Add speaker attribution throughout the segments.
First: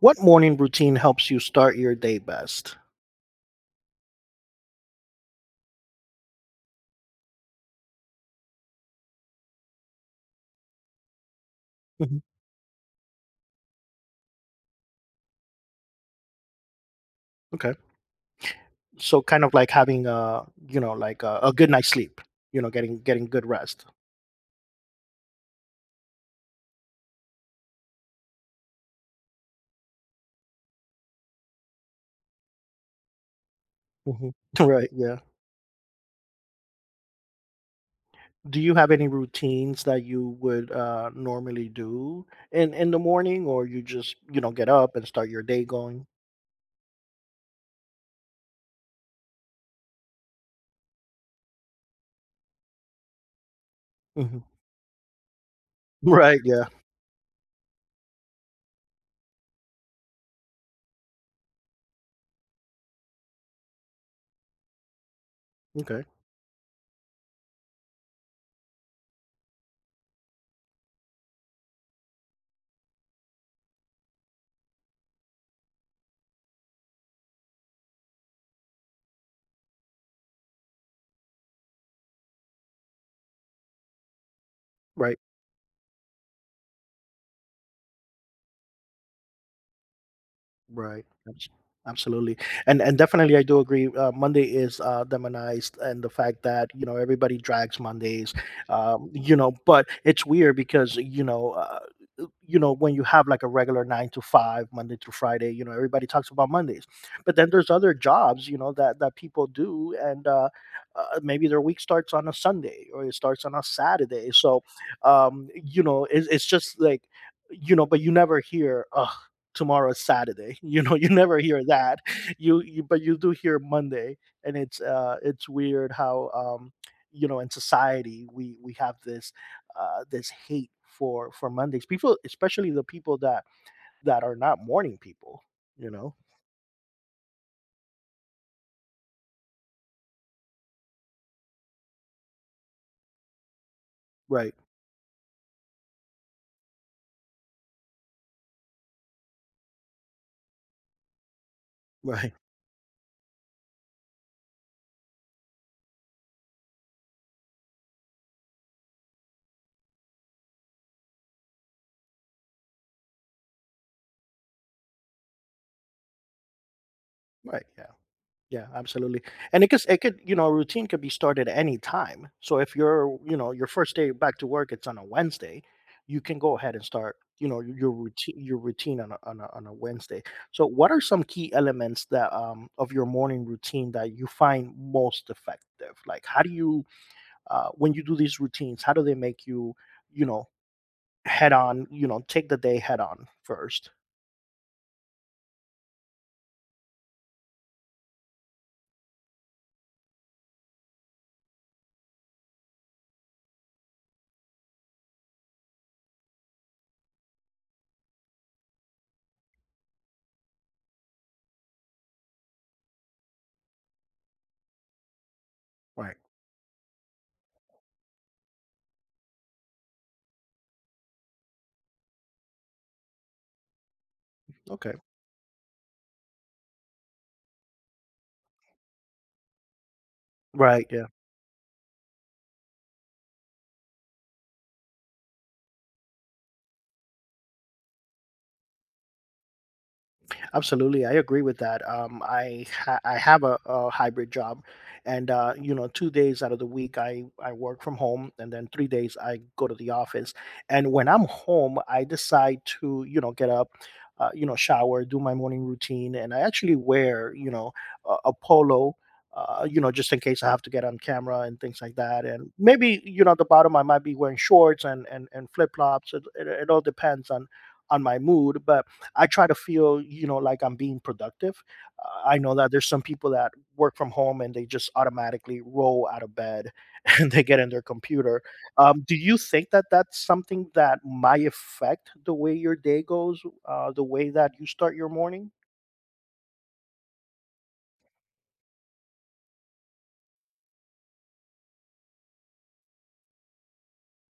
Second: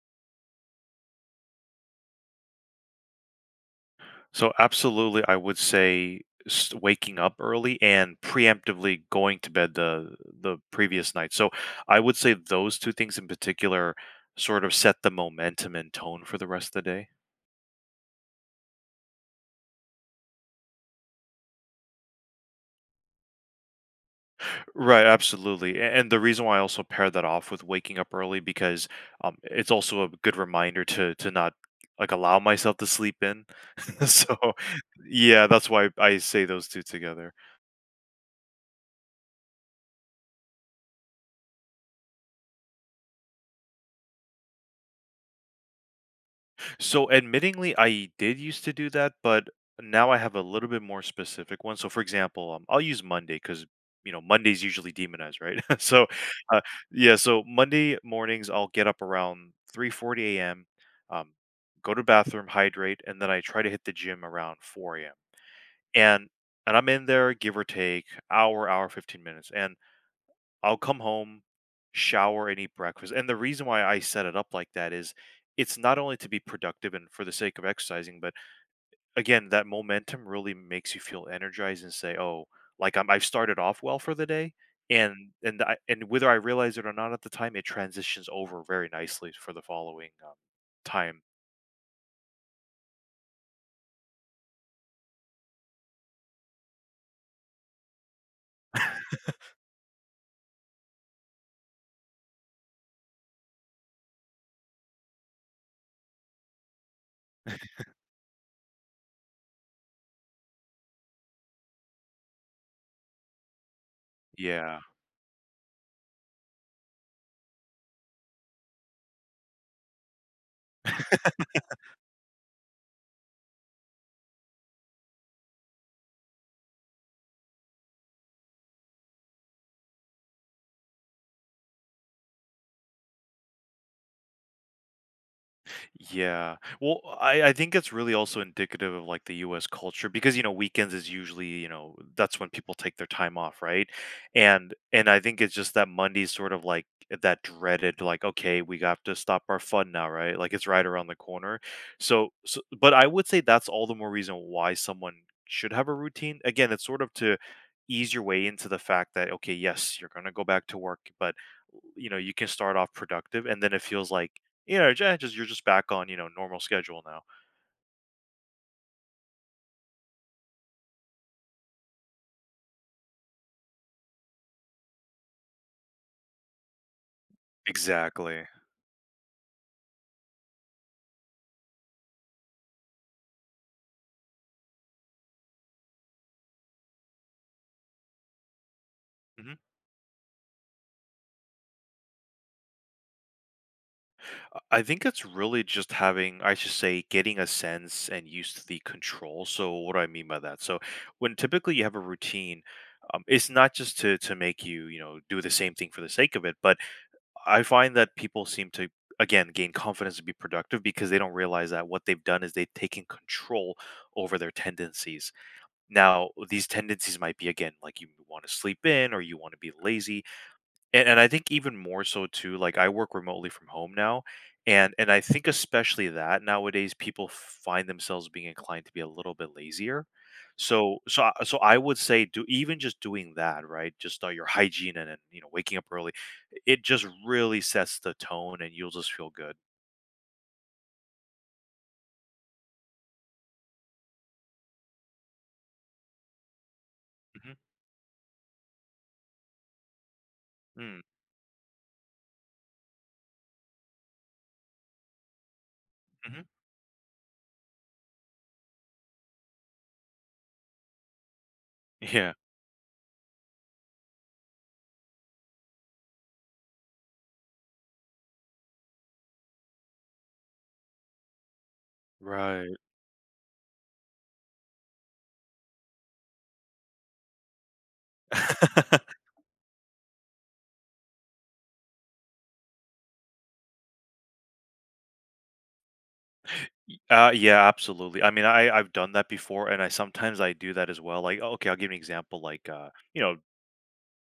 Speaker 1: What morning routine helps you start your day best?
Speaker 2: So absolutely, I would say waking up early and preemptively going to bed the previous night. So I would
Speaker 1: Mhm.
Speaker 2: say those two things in particular sort of set the momentum and tone for the rest of the day.
Speaker 1: Okay. So kind of like having a, you know, like a good night's sleep, getting good rest.
Speaker 2: Right, absolutely. And the reason why I also pair that off with waking up early because it's also a good reminder to not like allow myself to sleep in.
Speaker 1: Hmm.
Speaker 2: So
Speaker 1: Right. Yeah.
Speaker 2: yeah, that's why I say those two together.
Speaker 1: Do you have any routines that you would normally do in the morning, or you just get up and start your day going?
Speaker 2: So, admittingly, I did used to do that, but now I have a little bit more specific one. So, for example, I'll use Monday because you know
Speaker 1: Hmm.
Speaker 2: Monday's usually demonized, right?
Speaker 1: Right.
Speaker 2: Uh,
Speaker 1: Yeah.
Speaker 2: yeah. So Monday mornings, I'll get up around 3:40 a.m., um, go to bathroom, hydrate, and then I try to hit the gym around four a.m.
Speaker 1: Okay.
Speaker 2: and and I'm in there, give or take hour, hour 15 minutes, and I'll come home, shower, and eat breakfast. And the reason why I set it up like that is it's not only to be productive and for the sake of exercising, but again, that momentum really makes you feel energized and say, "Oh, like, I've started off well for the day,"
Speaker 1: Right.
Speaker 2: and and whether I realize it or not at the time, it transitions over very nicely for the following,
Speaker 1: Right.
Speaker 2: time.
Speaker 1: Absolutely. And definitely I do agree. Monday is demonized, and the fact that, everybody drags Mondays, but it's weird because, when you have like a regular nine to five, Monday through Friday, everybody talks about Mondays, but then there's other jobs, that people do. And maybe their week starts on a Sunday or it starts on a Saturday. So,
Speaker 2: Yeah.
Speaker 1: it's just like, but you never hear, oh, tomorrow is Saturday. You never hear that. You but you do hear Monday, and it's weird how in society we have this this hate for Mondays. People, especially the people that are not morning people. You know,
Speaker 2: Yeah. Well, I think it's really also indicative of like the US culture because you know weekends is usually, you know, that's when people take their time off, right?
Speaker 1: right,
Speaker 2: And I think it's just that Monday's sort of like that dreaded like okay, we have to stop our fun now, right? Like it's right around the corner. So,
Speaker 1: right,
Speaker 2: so but I would say that's all the more reason why someone should have a routine. Again, it's sort of to ease your way into the fact that okay, yes, you're going to go back to work, but you know, you can start off productive and then it feels like you know, ju just you're just back on, you know, normal schedule now.
Speaker 1: right. Yeah. Yeah, absolutely. And it could, a routine could be started any time. So if you're, your first day back to work, it's on a Wednesday, you can go ahead and start, your routine,
Speaker 2: Exactly.
Speaker 1: your routine on a Wednesday. So what are some key elements of your morning routine that you find most effective? Like, when you do these routines, how do they make
Speaker 2: Mhm.
Speaker 1: you, you know, head on, take the day head on first?
Speaker 2: I think it's really just having I should say, getting a sense and used to the control, so what do I mean by that? So, when typically you have a routine, it's not just to make you, you know, do the same thing for the sake of it, but I find that people seem to, again, gain confidence to be productive because they don't realize that what they've done is they've taken control over their tendencies.
Speaker 1: Right.
Speaker 2: Now, these tendencies might be, again, like you wanna sleep in or you wanna be lazy. And I think even more so too, like, I work remotely from home now,
Speaker 1: Okay.
Speaker 2: and I think especially that nowadays, people find themselves being inclined to be a little bit lazier.
Speaker 1: Right.
Speaker 2: So I would say do even just doing that, right? Just, your hygiene and you know, waking up early, it just really sets the tone, and you'll just feel good.
Speaker 1: Absolutely, I agree with that. I I have a hybrid job, and 2 days out of the week I
Speaker 2: Mhm.
Speaker 1: work from home, and then 3 days I go to the office. And
Speaker 2: Mm,
Speaker 1: when I'm home, I decide to get up, shower, do my morning routine, and I
Speaker 2: mhm.
Speaker 1: actually wear a polo. Just in case I have to get on camera and things like that,
Speaker 2: Yeah.
Speaker 1: and maybe at the bottom I might be wearing shorts and flip flops. It all depends on my mood, but I try to feel, like I'm being productive. I know that
Speaker 2: Right.
Speaker 1: there's some people that work from home and they just automatically roll out of bed and they get in their computer. Do you think that that's something that might affect the way your day goes, the way that you start your morning?
Speaker 2: Yeah, absolutely. I mean, I've done that before, and I sometimes I do that as well. Like, "Oh, okay, I'll give you an example, like, you know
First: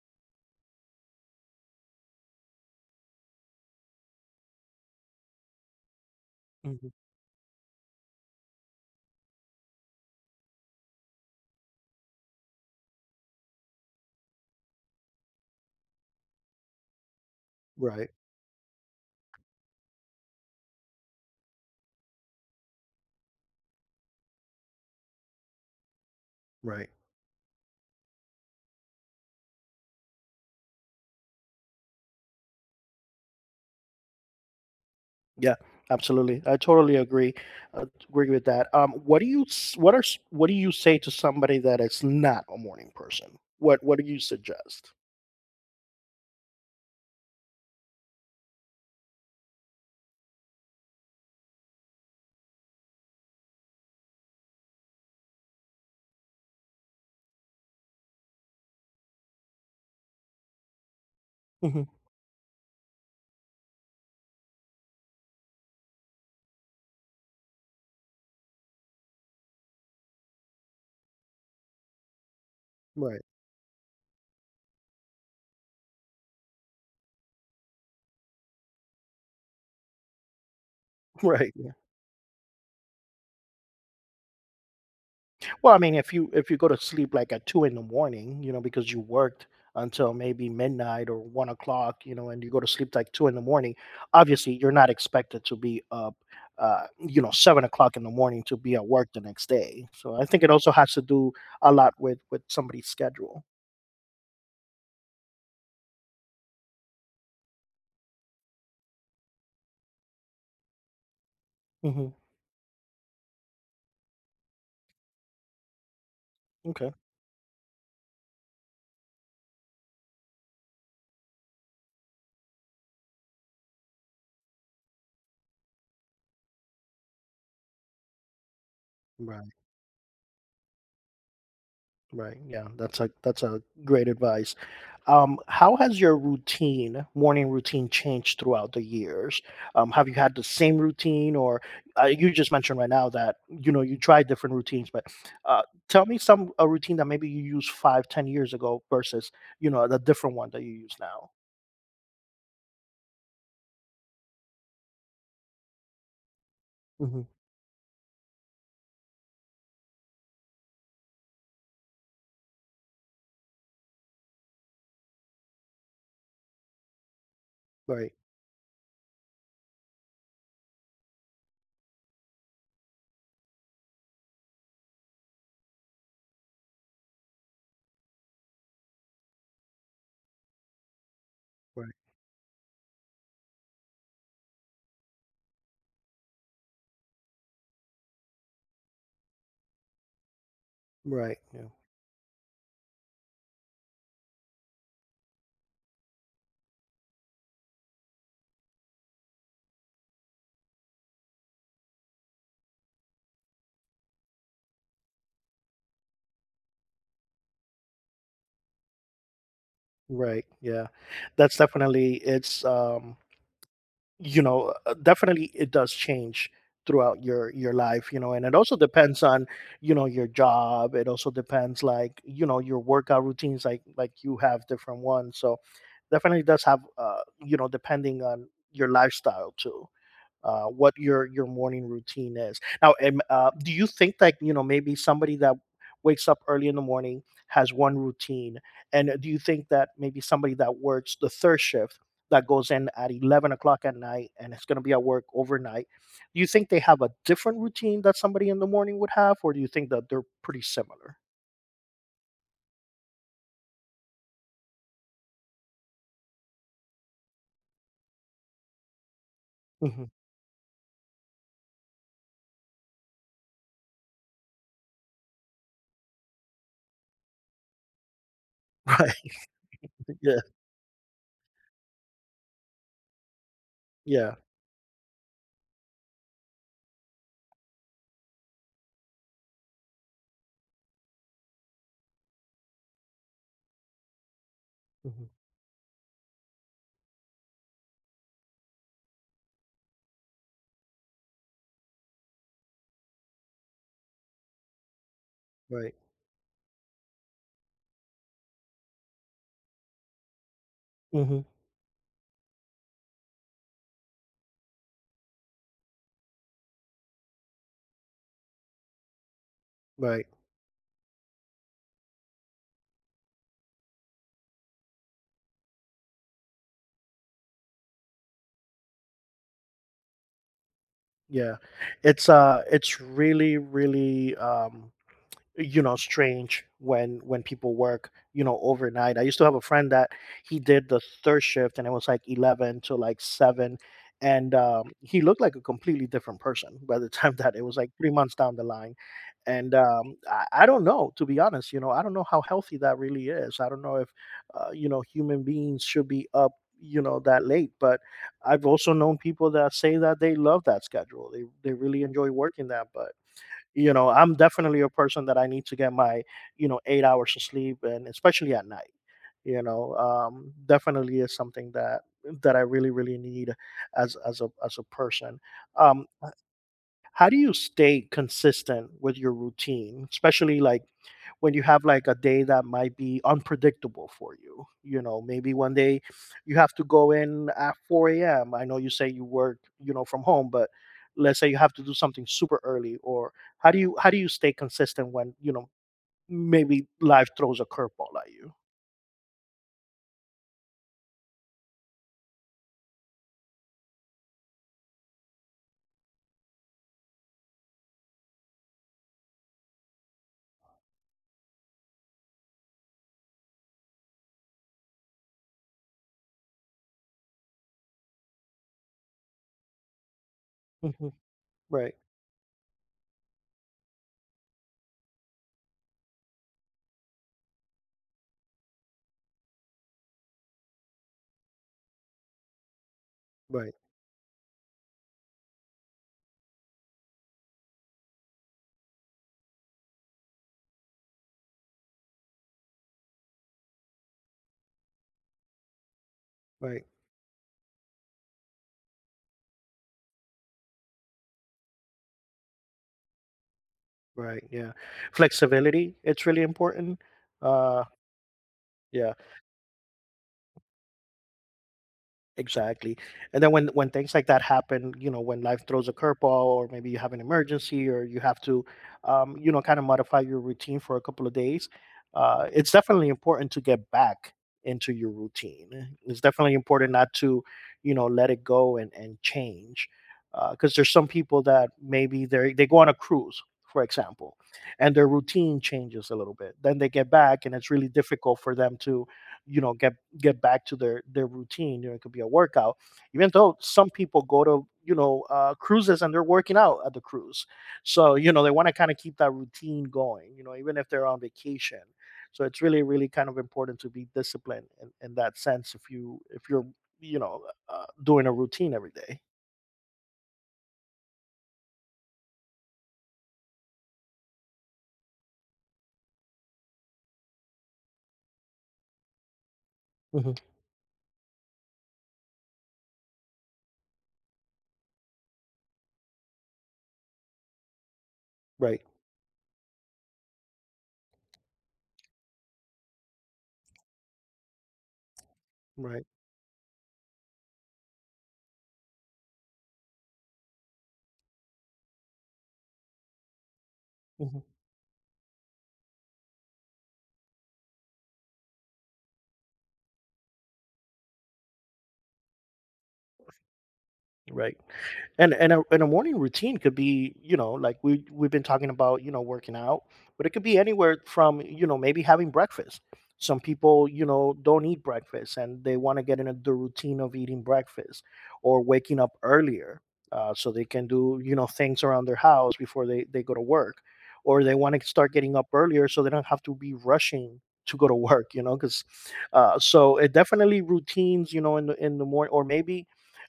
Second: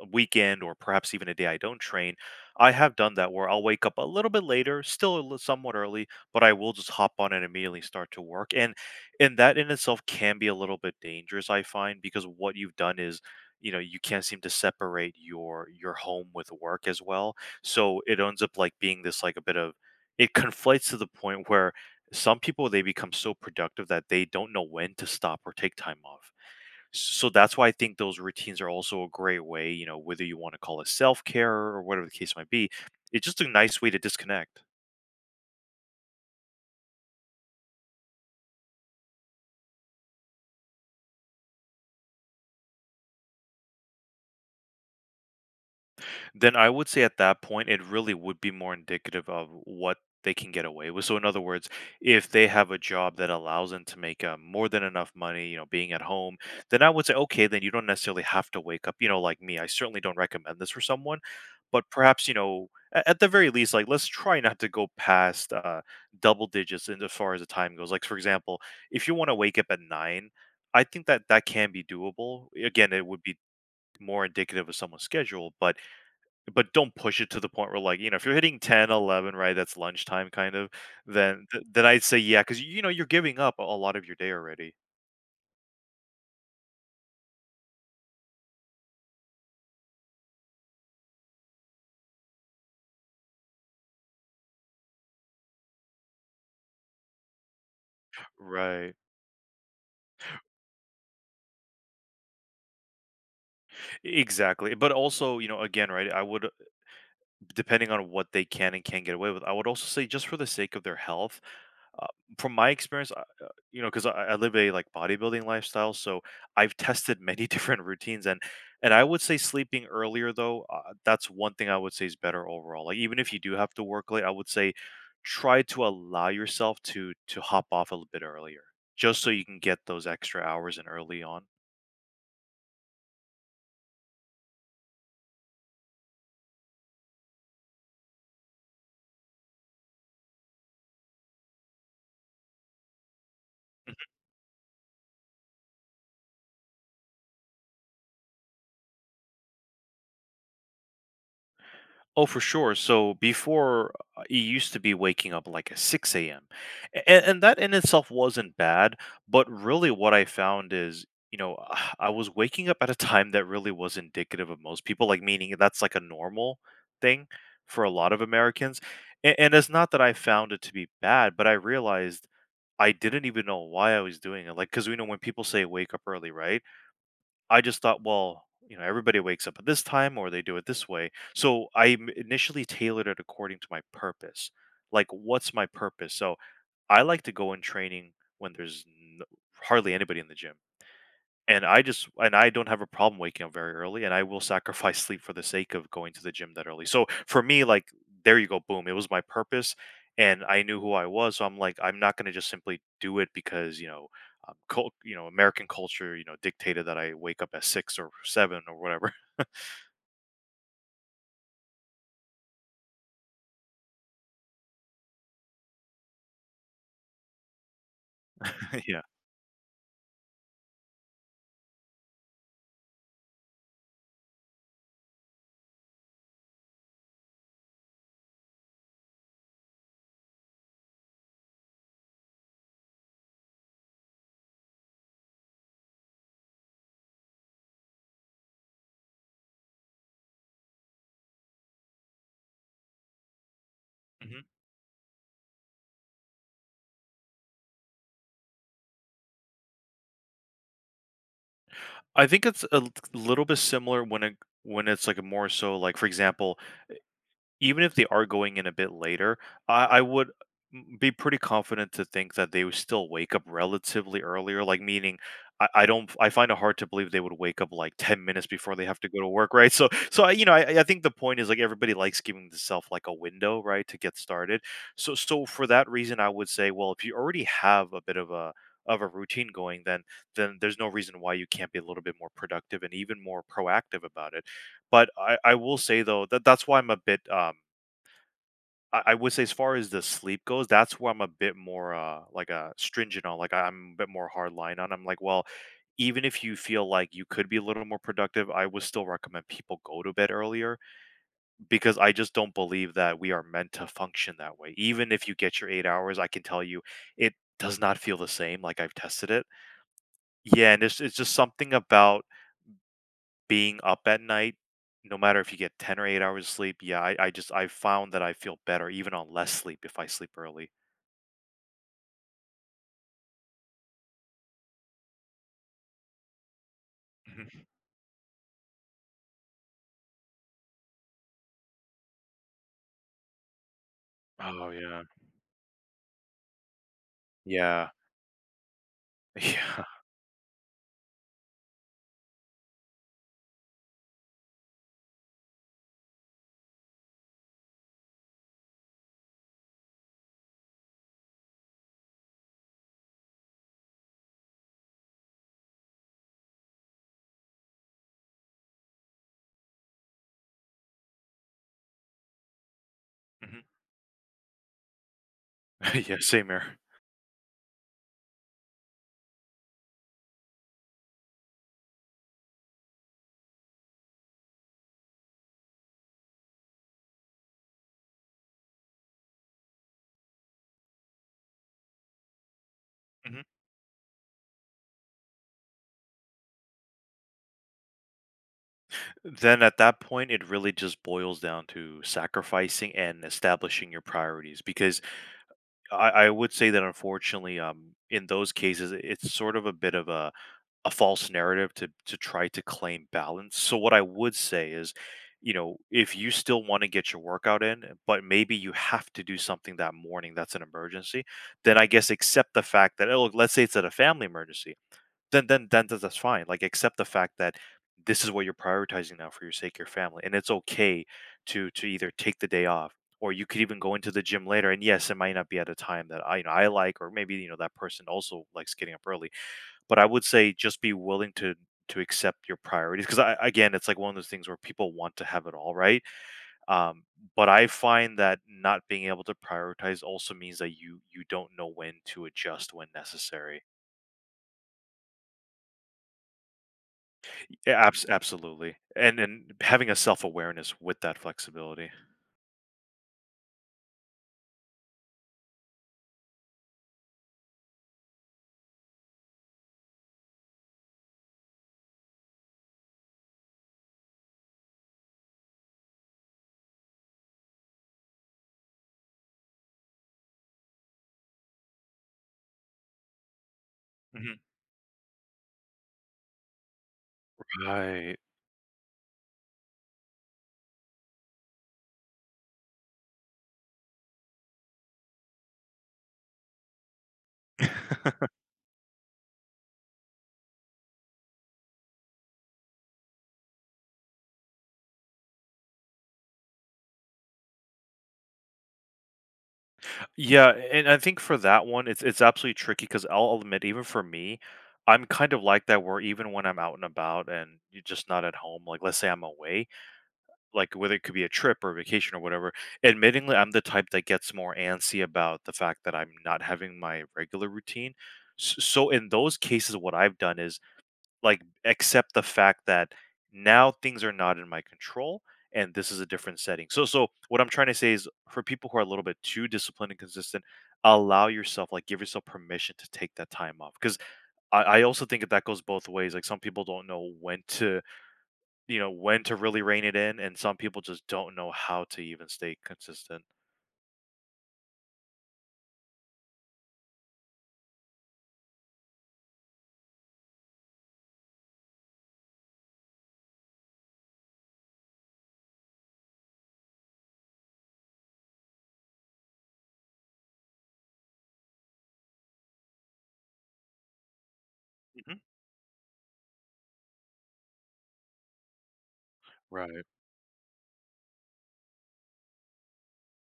Speaker 2: a weekend or perhaps even a day I don't train, I have done that where I'll wake up a little bit later, still a somewhat early, but I will
Speaker 1: Mm.
Speaker 2: just hop on and immediately start to work. And that in itself can be a little bit dangerous, I find, because what you've done is, you know, you can't seem to separate your home with work as well. So
Speaker 1: Right,
Speaker 2: it ends up like being this like a bit of it conflates to the point where some people they become so productive that they don't know when to stop or take time off.
Speaker 1: right.
Speaker 2: So that's why I think those routines are also a great way, you know, whether you want to call it self care or whatever the case might be. It's just a nice way to disconnect.
Speaker 1: Yeah, absolutely. I totally agree with that. What do you what do you say to somebody that is not a morning person? What do you suggest?
Speaker 2: Then I would say at that point, it really would be more indicative of what they can get away with. So, in other words, if they have a job that allows them to make more than enough money, you know, being at home, then I would say, okay, then you don't necessarily have to wake up, you know, like me. I certainly don't recommend this for someone, but
Speaker 1: Mhm.
Speaker 2: perhaps, you know, at the very least, like let's try not to go past double digits in as far as the time goes. Like, for example, if you want to wake up at 9, I think that that can be doable. Again, it
Speaker 1: Right,
Speaker 2: would be more indicative of someone's schedule, but don't push it to the point where, like, you know, if you're hitting 10, 11, right, that's lunchtime kind of, then
Speaker 1: right.
Speaker 2: th then I'd say, yeah, because you know, you're giving up a lot of your day already.
Speaker 1: Well, I mean, if you go to sleep like at 2 in the morning, because you worked until maybe midnight or 1 o'clock, and you go to sleep like 2 in the morning, obviously you're not expected to be up, 7 o'clock in the morning to be at
Speaker 2: Right.
Speaker 1: work the next day. So I think it also has to do a lot with somebody's schedule.
Speaker 2: Exactly, but also, you know, again, right, I would depending on what they can and can't get away with. I would also say just for the sake of their health, uh,
Speaker 1: Hmm.
Speaker 2: from my experience, you know, because I live a like bodybuilding lifestyle, so I've
Speaker 1: Okay.
Speaker 2: tested many different routines, and I would say sleeping earlier though, that's one thing I would say is better overall. Like even if you do have to work late, I would say try to allow yourself to hop off a little bit earlier, just so you
Speaker 1: Right.
Speaker 2: can get those extra hours in early on.
Speaker 1: Right. Yeah. That's a great advice. How has your morning routine changed throughout the years? Have you had the same routine or you just mentioned right now that, you tried different routines, but uh, tell me some a routine that maybe you used five, 10 years ago versus, the different one that you use now.
Speaker 2: Oh, for sure. So before, it used to be waking up like at 6 a.m.
Speaker 1: Hmm.
Speaker 2: And that in itself wasn't bad. But really, what I found is, you know, I was waking up at a time that really was indicative of most people, like meaning that's like a normal thing for a
Speaker 1: Right,
Speaker 2: lot of Americans. And it's not that I found it to be bad, but I realized I didn't even know why I was doing it. Like, because we know when people say wake up early, right? I just thought, well, you know, everybody wakes up at this time or they do it this way. So
Speaker 1: right,
Speaker 2: initially tailored it according to my purpose. Like, what's my purpose? So I like to go in training when there's hardly anybody in the gym.
Speaker 1: right.
Speaker 2: And
Speaker 1: Yeah.
Speaker 2: I just and I don't have a problem waking up very early, and I will sacrifice sleep for the sake of going to the gym that early. So for me, like, there you go, boom. It was my purpose, and I knew who I was. So I'm like, I'm not gonna just simply do it because you know, cult, you know, American culture, you know, dictated that I wake up at six or seven or whatever.
Speaker 1: Right. Yeah. That's definitely it's you know definitely it does change throughout your life and it also
Speaker 2: Yeah.
Speaker 1: depends on your job. It also depends like your workout routines, like you have different ones. So definitely does have depending on your lifestyle too, what your morning routine is. Now, do you think that maybe somebody that wakes up early in the morning has one routine, and do you think that maybe somebody that works the third shift that goes in at 11 o'clock at night
Speaker 2: Mhm.
Speaker 1: and is going to be at work overnight, do you think they have a different routine that somebody in the morning would have, or do you think that they're pretty similar?
Speaker 2: I think it's a little bit similar when it when it's like a more so like for example, even if they are going in a bit later, I
Speaker 1: Hmm.
Speaker 2: would m be pretty confident to think that they would still wake up relatively earlier, like, meaning I don't I find it hard to believe they would wake up, like, 10 minutes before they have to go to
Speaker 1: Right.
Speaker 2: work, right? So so I
Speaker 1: Yeah.
Speaker 2: you know, I think the point is, like, everybody likes giving themselves like, a window, right, to get
Speaker 1: Yeah.
Speaker 2: started. So for that reason, I would say, well, if you already have a bit of a routine going, then there's no reason why you can't be a little bit more productive and even more proactive about it. But
Speaker 1: Hmm.
Speaker 2: I will say, though, that that's why I'm a bit, I would say as far as the sleep goes, that's where I'm a bit more, like, a stringent on, like, I'm a bit more hard line on. I'm like, "Well,
Speaker 1: Right.
Speaker 2: even if you feel like you could be a little more productive, I would still recommend people go to bed earlier,"
Speaker 1: Hmm.
Speaker 2: because I just don't believe that we are meant to function that way. Even if you get your 8 hours, I can tell you it does not feel the same, like, I've tested it.
Speaker 1: Right.
Speaker 2: Yeah, and it's just something about being up at night, no matter if you get 10 or 8 hours sleep. Yeah, I found that I feel better even on less sleep if I sleep early.
Speaker 1: Yeah. It's really, really strange when
Speaker 2: Mhm.
Speaker 1: people work overnight. I used to have a friend that he did the third shift and it was like 11 to like 7, and
Speaker 2: Oh, yeah.
Speaker 1: he looked like a completely different person by the time that it was like
Speaker 2: Yeah.
Speaker 1: 3 months down the line. And
Speaker 2: Yeah.
Speaker 1: I don't know, to be honest. I don't know how healthy that really is. I don't know if human beings should be up that late, but I've also known people that say that they love that schedule. They really enjoy working that, but I'm definitely a person that I need to get my, 8 hours of sleep, and especially at night. Definitely is something that I really, really need
Speaker 2: Mhm.
Speaker 1: as a person. Um,
Speaker 2: Yeah, same here.
Speaker 1: how do you stay consistent with your routine, especially like when you have like a day that might be unpredictable for you? Maybe one day you have to go in at 4 a.m. I know you say you work, from home, but let's say you have to do something super early. Or
Speaker 2: Mhm.
Speaker 1: how do you stay consistent when, maybe life throws a curveball at you?
Speaker 2: Then at that point, it really just boils down to sacrificing and establishing your priorities because I would say that unfortunately, in those cases, it's sort of a bit of a false narrative to try to claim balance. So what I would say is, you know, if you still want to get your workout in, but maybe you have to do something that morning that's an
Speaker 1: Hmm.
Speaker 2: emergency, then I
Speaker 1: Right,
Speaker 2: guess accept the fact that oh, look, let's say it's at a family emergency then that's fine. Like accept the fact that this is what you're prioritizing now for your sake, your family, and it's okay to either take the day off or you could
Speaker 1: right,
Speaker 2: even go into the gym later. And yes, it might not be at a time that I you know I like, or maybe you know that person also likes getting up early. But I would say just be willing to accept your priorities because I, again it's like one of those things where people want to have it all right
Speaker 1: right,
Speaker 2: um, but I find that not being able to prioritize also means that you don't know when to adjust when necessary.
Speaker 1: right. Yeah. Flexibility, it's really important. Uh
Speaker 2: Yeah, absolutely,
Speaker 1: yeah.
Speaker 2: and having a self-awareness with that flexibility.
Speaker 1: Exactly. And then when things like that happen, when life throws a curveball or maybe you have an emergency, or you have to kind of modify your routine for a couple of days, it's definitely important to get back into your routine. It's definitely important not to, let it go and change. Because there's some people that maybe they go on a cruise, for example,
Speaker 2: Mhm.
Speaker 1: and their routine changes a little bit. Then they get back, and it's really
Speaker 2: Right.
Speaker 1: difficult for them to, you know, get get back to their routine. It could be a workout. Even though some people go to cruises and they're working out at the cruise, so they want to kind of keep that routine going. Even if they're on vacation. So it's really, really kind of important to be disciplined in that sense. If you if you're you know doing a routine every day.
Speaker 2: Yeah, and I think for that one, it's absolutely tricky. Because 'cause I'll admit even for me, I'm kind of like that where even when I'm out and about and you're just not at home, like, let's say I'm away,
Speaker 1: Mhm.
Speaker 2: like, whether it could be a trip or a vacation or whatever, admittingly, I'm the type that gets more antsy about the fact that I'm not having my regular routine. S
Speaker 1: Right.
Speaker 2: so in those cases, what I've done is like, accept the fact that now things are not in my control and this is
Speaker 1: Right.
Speaker 2: a different setting. So what I'm trying to say is for people who are a little bit too disciplined and consistent, allow yourself, like give yourself permission to take that time off. Cause I also think that, that goes both ways. Like some people don't know when to, you know, when to really rein it in. And some people just don't know how to even stay consistent.
Speaker 1: Right. And a morning routine could be, like we've been talking about, working out, but it could be anywhere from, maybe having breakfast. Some people, don't eat breakfast, and they want to get into the routine of eating breakfast, or waking up earlier so they can do, things around their house before they go to work. Or they want to start
Speaker 2: Mhm.
Speaker 1: getting up earlier so they don't have to be rushing to go to work, you know, because
Speaker 2: Right.
Speaker 1: so it definitely routines, in the morning. Or maybe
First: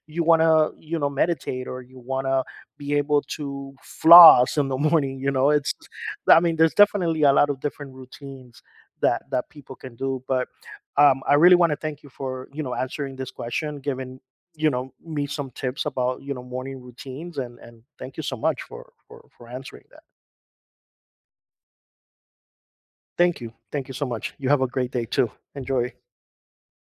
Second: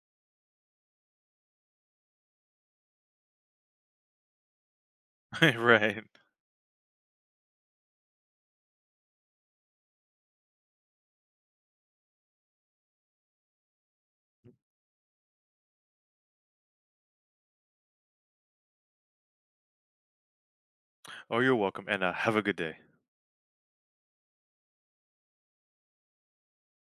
Speaker 1: you want to meditate, or you want to be able to floss in the morning. You know it's
Speaker 2: Right.
Speaker 1: I mean, there's definitely a lot of different routines that people can do. But I really want to thank you for answering this question, giving me some tips about morning routines. And thank you so much for answering that.
Speaker 2: Oh, you're welcome. And have a good day.
Speaker 1: Thank you, thank you so much. You have a great day too. Enjoy.